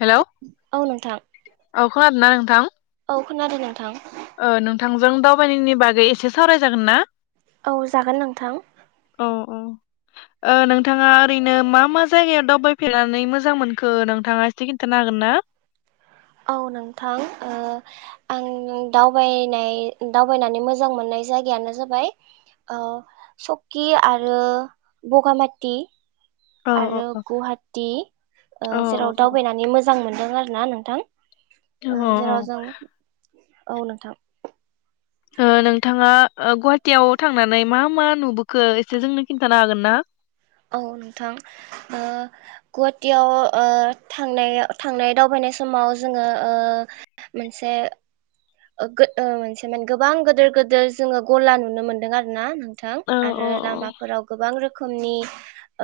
Hello औ खोनादोंना नों थां। औ खोनादों नोंथां। ओ नोंथांजों दावबायनायनि बागै एसे सावराय जागोन ना? औ जागोन नोंथां। औ औ ओ नोंथाङा ओरैनो मा मा जायगायाव दावबायफेरनानै मोजां मोनखो नोंथाङा एसे खिन्थानो हागोन ना? औ नोंथां ओ आं दावबायनाय दावबायनानै मोजां मोननाय जायगायानो जाबाय ओ सकि आरो बगामाति। अ अ आरो गुहाटी ओ अ जेराव अ दावबायनानै मोजां मोन - दों आरो ना नोंथां। ओ जेराव जों [unintelligible] औ नोंथां। ओ नोंथाङा ओ गुवाहाटियाव थांनानै मा मा नुबोखो एसे जोंनो खिन्थानो हागोन ना औ नोंथां ओ गुवाहाटीयाव ओ थांनाय-थांनाय दावबायनाय समाव जोङो ओ मोनसे [unintelligible] गोबां गोदोर गोदोर जोङो गला नुनो मोनदों आरो ना नोंथां औ औ आरो लामाफोराव गोबां रोख खोमनि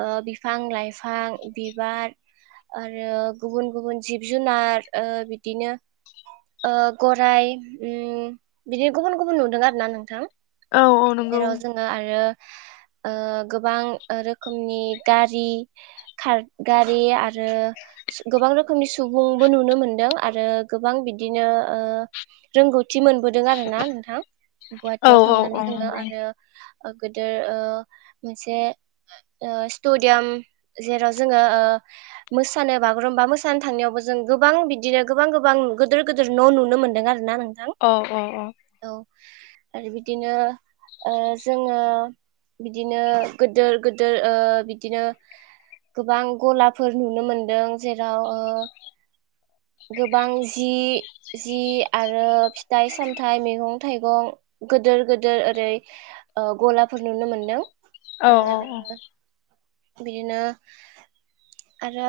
ओ बिफां लाइफां बिबार आरो गुबुन गुबुन जिब जुनार ओ बिदिनो ओ गराय उम बिदि गुबुन गुबुन नुदों आरो ना नोंथां औ औ नंगौ जेराव जोङो आरो ओ गोबां ओ रोखोमनि गारि खार गारि आ रो गोबां रोखोमनि सुबुंबो नुनो मोनदों आ रो गोबां बिदिनो ओ रोंगौ थि मोनबोदों आरो ना नोंथां औ गुवाहाटियाव औ थांनानै औ जोङो नंगौ आरो ओ गोदोर ओ मोनसे ओ स्टुडियाम जेराव जोङो ओ मोसानो बागुरुमबा मोसानो थांनायावबो जों गोबां बिदिनो गोबां गोबां गोदोर गोदोर न नुनो मोनदों आर ना नों अ अ अ आरो बिदिनो ओ जोङो बिदिनो गोदोर गोदोर ओ बिदिनो गोबां गलाफोर नुनो मोनदों जेराव ओ गोबां जि-जि आरो फि थाइ सामथाइ मैगं थाइगं गोदोर गो दोर ओरै ओ गलाफोर नुनो मोनदों औ आरो बिदिनो आरो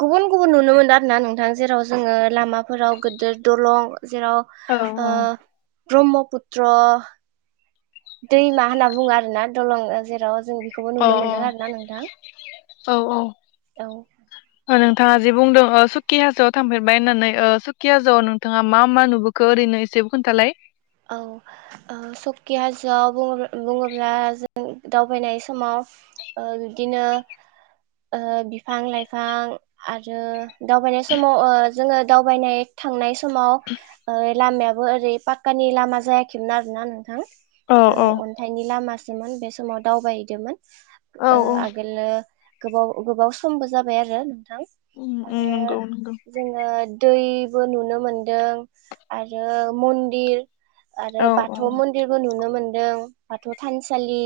गुबुन गुबुन नुनो मोनदों आरो ना नोंथां जेराव जोङो लामाफोराव गोदोर दलं जेराव औ ओ ब्रह्मपुत्र दैमा होनना बुङो आरो ना दलं ओ जेराव जों बेखौबो औ नुनो मोनदों आरो ना नोंथां औ औ औ ओ नोंथाङा जे बुंदों ओ सुकि हाजोआव थांफेरबाय होननानै ओ सुकि हाजोआव नोंथाङा मा मा नुबोखो ओरैनो एसे खोन्थालाय औ ओ सकि हाजोआव बुङो-बुङोब्ला जों दावबायनाय समाव ओ बिदिनो ओ बिफां लाइफां आरो दावबायनाय समाव ओ जोङो दावबायनाय थांनाय सम समाव ओ लामायाबो ओरै पाक कानि लामा जायाखैमोन आरोना नोंथां औ ओ औ अन्थाइनि लामासो [unintelligible] बे समाव दावबायहैदोंमोन औ ओ औ आगोलो गोबाव-गोबाव समबो जाबाय आरो उम [unintelligible] उम आरो नंगौ नंगौ जोंङो दैबो नुनो मोनदों आरो मन्दिर आरो औ औ बाथौ मन्दिरबो नुनो मोन ओ बाथौ थानसालि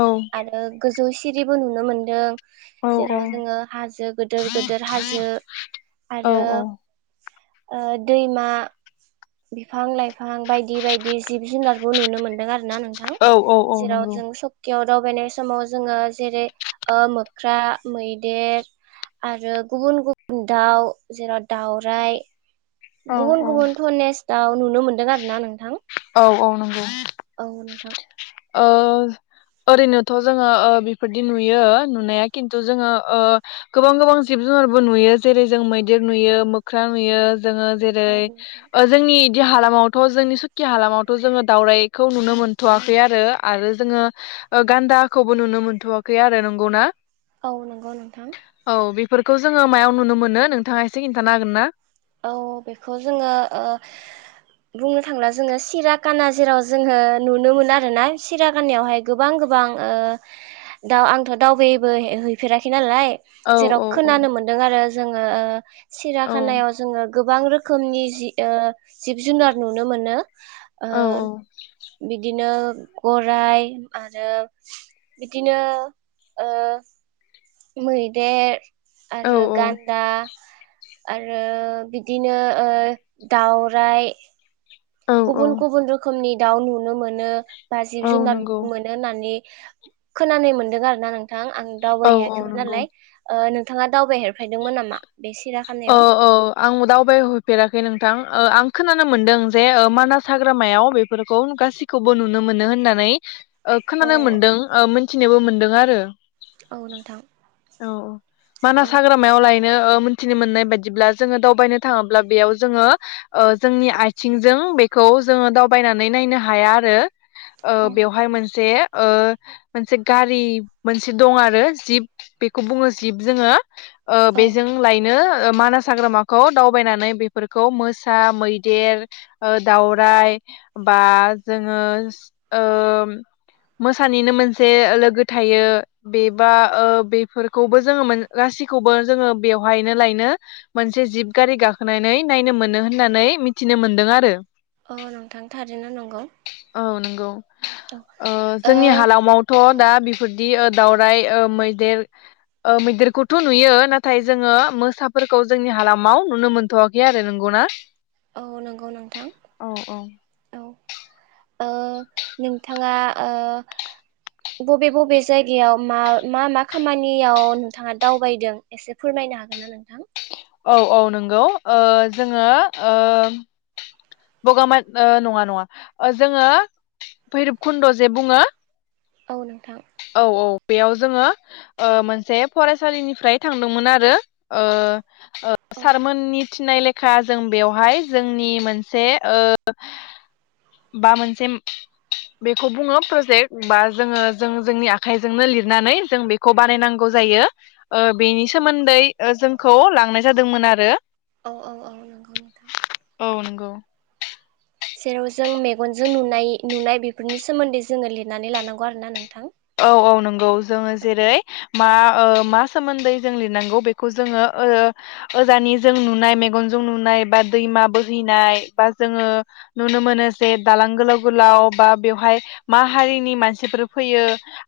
औ आरो गोज जौ सिरिबो नुनो मोनदों। औ जेराव जोंङो हाजो गोदोर-गोदोर हाजो औ आरो ओ दैमा बिफां-लाइ फां बायदि-बायदि जिब जुनारबो नुनो मोन्दों आरो ना नोंथां औ औ औ जेराव नंगौ जों सिङायाव दावबायनाय समाव जोंङो जेरै मोख्रा मैदेर आरो गुबुन गुबुन दाउ जेराव दावराइ औ गुबुन औ गुबुन ध'नेस दाउ नुनो मोन्दों आरो ना नोंथां। औ-औ नंगौ। औ नोंथां। ओ ओरैनोथ' जोंङो ओ बेफोरदि नुयो नुनाया खिन्थु जोंङो ओ गोबां-गोबां जिब जुनारबो नुयो जेरै जों मैदेर नुयो मोख्रा नुयो। जोंङो जेरै औ नोंथां ओ जोंनि हालामावथ' जोंनि सुकि हालामावथ' जोंङो दावरायखौ नुनो मोनथ'वाखै। ओमफाय आरो-आरो जोंङो ओ गान्दाखौबो नुनो मोनथ'वाखै आरो नंगौना? औ नंगौ नोंथां। औ बेफोरखौ जोंङो मायाव नुनो मोनो नोंथांआ एसे खिन्थानो हागोन ना? औ बेखौ जोंङो ओ बुंनो थांला जोंङो सिराखाना जेराव जोंङो नुनो मोनो आरोना सिराखानावहाय गोबां गोबां ओ दाउ आंथ' दावबायबोहैफेराखैबो नालाय। औ जेराव औ औ खोनानो मोनदों आरो जोंङो ओ औ सिराखानायाव गोबां रोखोमनि जि ओ जिब-जुनार नुनो मोनो। ओ औ बिदिनो गराय आरो बिदिनो ओ मैदेर औ आरो गान्दा आरो बिदिनो ओ दाउराय औ औ गुबुन-गुबुन रोखोमनि दाउ नुनो मोनो। बा औ जिब-जुनार नंगौ मोनो होननानै खोनानाय मोनदों आरो ना नोंथां। ओ आं औ औ दावबायहैयाखैमोन नंगौ नालाय ओ नों नोंथाङा दावबायहेफेरदोंमोन नामा? बे औ सिराखानायाव औ आं दावबायहैफेराखै नोंथां। ओ आं खोनानो मोनदों जे ओ मानास हाग्रामायाव बेफोरखौ गासिखौबो नुनो मोनो होननानै ओ औ खोनानो मोनदों ओ मोनसे नोबो मोनदों आरो। औ नोंथां। औ औ। औ मानास हाग्रामायावलाय म [unintelligible] मिथिनो मोननाय बायदिब्ला जोङो दावबायनो थाङोब्ला बेयाव जोङो ओ जोंनि आथिंजों बेखौ जोङो दावबायनानै नायनो हाया आरो ओ बेवहाय नोंथां मोनसे ओ मोनसे गारि मोनसे दं आरो जिब बेखौ बुङो जिब जोङो। ओ औ बेजों बेनो मानास हाग्रामाखौ दावबायनानै बेफोरखौ मोसा मैदेर ओ दावराय बा जोङो ओ मोसानिनो मोनसे लोगो थायो बेबा ओ बेफोरखौबो जोंङो गासिखौबो जोङो बेवहायनो लायनो मोनसे जिब गारि गाखोनानै नायनो मोनो होननानै मिथिनो मोनदों आरो। अ नोंथां थारै नंगौ। औ नंगौ। औ ओ जोंनि ओ हालामावथ' औ दा बेफोरदि दावराय ओ मैदेर ओ मैदेरखौथ' नुयो ना नाथाय जोङो मोसाफोरखौ जोंनि हालामाव नुनो मोनथ'वाखै आरो नोंगौना? औ नंगौ नोंथां औ। ओ नोंथाङा ओ बबे बबे जायगायाव मा मा मा खामानियाव नोंथाङा दावबायदों एसे फोरमायनो हागोन ना नोंथां? औ औ नंगौ ओ जोङो ओ बगामा नङा नङा जोङो भैरबकुन्द' जे बुङो औ नोंथां। औ औ बेयाव जोङो ओ मोनसे फरायसालिनिफ्राय थांदोंमोन आरो ओ ओ औ सारमोननि थिनाय लेखा जों बेवहाय जोंनि मोनसे ओ बा मोनसे बेखौ बुङो प्रजेक्ट बा जोङो जों जोंनि आखाइजोंनो लिरनानै जों बेखौ बानायनांगौ जायो ओ बेनि सोमोन्दै जोंखौ लांनाय जादोंमोन आरो। औ औ औ नांगौ नोंथां। औ नंगौ। जेराव जों मेगनजों नुनाय नुनाय बेफोरनि सोमोन्दै जोङो लिरनानै लानांगौ आरो ना नों औ औ नंगौ जोङो जेरै मा मा सोमोन्दै जों लिरनांगौ बेखौ जोङो ओ ओजानिजों नुनाय मेगनजों नुनाय बा दैमा बोहैनाय बा जोङो नुनो मोनो जे दालां गोलाव गोलाव बा बेवहाय मा हारिनि मानसिफोर फैयो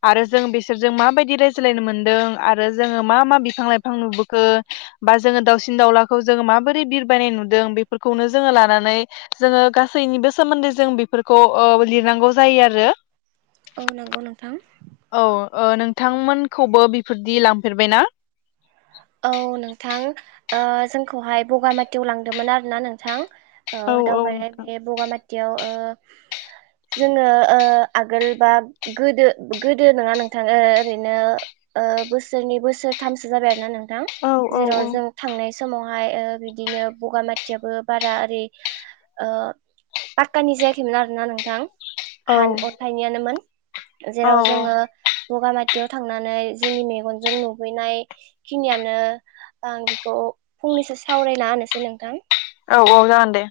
आरो जों बिसोरजों माबायदि रायज्लायनो मोनदों आरो जोङो मा मा बिफां लाइफां नुबोखो बा जोङो दावसिन दाउलाखौ जोङो माबोरै बिरबायनाय नुदों बेफोरखौनो जोङो लानानै जोङो गासैनिबो सोमोन्दै जों बेफोरखौ ओ लिरनांगौ जायो आरो। औ नंगौ नों औ ओ नोंथांमोनखौबो बि फोरदि लांफेरबायना? औ नोंथां ओ जोंखौहाय बगामाथियाव लांदोंमोन आर ना नोंथां। औ औ ओ-दावबायनाय नोंथां बे बगामाथियाव ओ जोङो ओ-आगोल बा गोदो गोदो नङा नोंथाङ ओ-ओरैनो ओ-बोसोरनि बोसोरथामसो जाबाय आरो ना नोंथ थां औ औ जेराव औ जों थांनाय समाव। [unintelligible] ओ-बिदिनो बगामाथियाबो बारा ओरै ओ-पाखकानि जायाखैमोन आरोना नोंथां। औ हान अथाइनियानोमोन। जेराव औ जोङो। बगामाथियाव थांनानै जोंनि मेगनजों नुुबैनाय। खिनियानो आं बेखौ फंनैसो सावरायना होनोसै नोंथां। औ औ जागोन दे।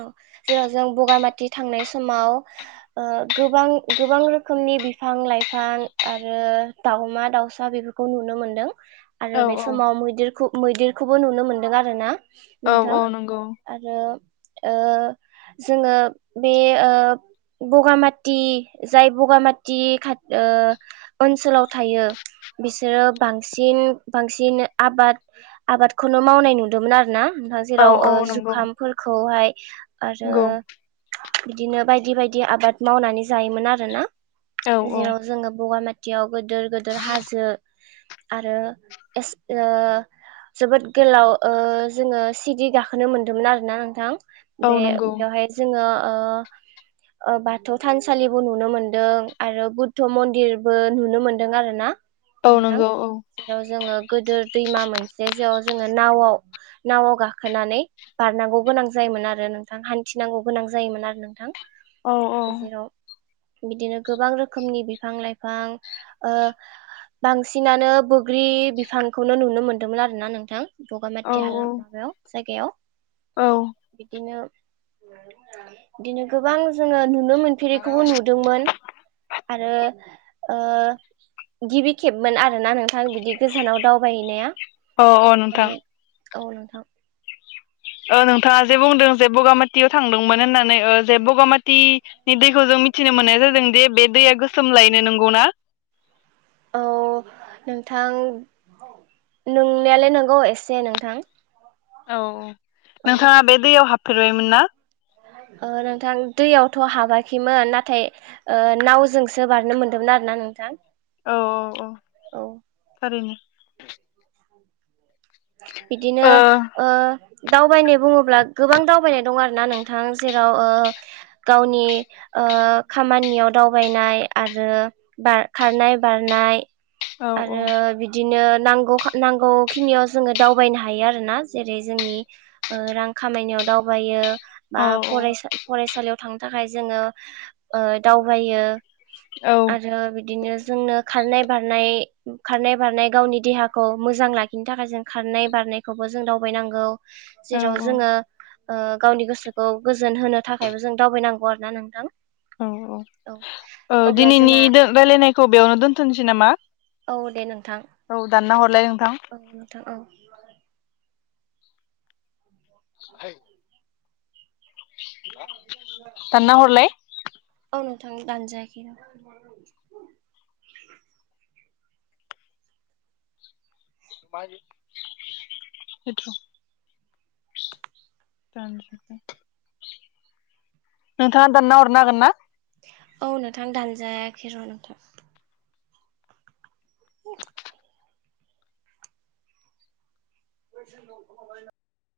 औ जेराव जों बगामाथि थांनाय समाव ओ-गोबां गोबां रोखोमनि बिफां लाइफां आरो दावमा दाउसा बेफोरखौ नुनो मोनदों। आरो औ बे औ समाव मैदिर खुब मैदेरखौबो नुनो मोनदों आरो ना। औ नोंथां औ नंगौ आरो। ओ-जोङो बे ओ-बगामाथि जाय बगामाथि खाथ-ओ- ओनसोलाव थायो बिसोरो बांसिन बांसिन आबाद आबादखौनो मावनाय नुदोंमोन आरो ना। [unintelligible] औ जेराव औ नंगौ ओ-जुखामफोरख औहाय। आरो। नंगौ बिदिनो बायदि बायदि आबाद मावनानै जायोमोन आरोना। औ औ जेराव जोङो बगामाथ थियाव। गोदोर गोदोर हाजो। आरो एस ओ-जोबोद गोलाव ओ-जोङो सिडि गाखोनो मोन्दोंमोन आरोना आं। थां। औ बे नंगौ बेवहाय जोङो। ओ-ओ-बाथौ थानसालिबो नुनो मोनदों आरो बुद्ध मन्दिरबो नुनो मोनदों आर ना। औ नोंथां नंगौ औ जेराव जोङो गोदो। दैमा मोनसे जयाव जोङो नावआव नावआव गाखोनानै बारनांगौ गोनां जा जायोमोन आरो नोंथां हान्थिनांगौ गोनां जायोमोन आरो नोंथां। औ औ। जेराव बिदिनो गोबां रोखोमनि बिफां लाइफां ओ-बांसिनानो बोग्रि बिफांखौनो नुनो मोनदोंमोन आरो ना नोंथां। बगामाथि हालाम माबायाव। जायगायाव। औ। बिदिनो बिदिनो गोबां जोङो नुन नो मोनफेरैखौबो नुदोंमोन आरो। ओ-गिबि खेबमोन आरोना नोंथां बिदि गोजानाव दावबायहैनाया। अ' अ' नोंथां। औ नोंथां। ओ नोंथाङा जे बुंदों जे बगामाथियाव थांदोंमोन होननानै ओ जे बगामाथिनि दैखौ जों मिथिनो मोननाय जादों दे बे दैया गोसोमलायनो नोंगौना? औ नोंथां नोंनायालाय नोंगौ एसे नोंथां। औ। औ नोंथाङा बे दैयाव हाब फेरबायमोन ना? ओ नोंथां दैयावथ' हाबाखैमोन नाथाय ओ नावजोंसो बारनो मोनदोंमोन आरो ना नोंथां। औ औ औ औ थारैनो। बिदिनो ओ औ ओ दावबायनाय बुङोब्ला गोबां दावबायनाय दं आरो ना नोंथां जेराव ओ गावनि ओ खामानियाव दावबायनाय आरो खारनाय, बारनाय आरो बिदिनो नांगौ खा नांगौ खिनियाव जोङो दावबायनो हायो आरोना जेरै जोंनि ओ रां खामायनायाव दावबायो बा औ फरायसा फरायसालियाव थांनो थाखाय जोङो ओ दावबायो। औ आरो बिदिनो जोंनो खारनाय बारनाय, खारनाय बारनाय गावनि देहाखौ मोजां लाखिनो थाखाय जों खारनाय बारनायखौबो जों दावबायनांगौ। औ जेराव औ जोङो ओ गावनि गोसोखौ गोजोन होनो थाखायबो जों दावबायनांगौ आरो ना नोंथां। औ औ, ओ अब्ला दिनैनि जोंहा रायलायनायखौ बेयावनो दोन्थ'नोसै नामा? औ दे नोंथां। औ दानना हरलाय औ नोंथां औ नोथां औ। है दानना हरलाय औ नों थां दानजायाखैनो। [unintelligible] नोंथाङा दानना हरनो हागोन ना? औ नोंथां दानजायाखै र' नोंथां। बेनिफ्राय [inaudible]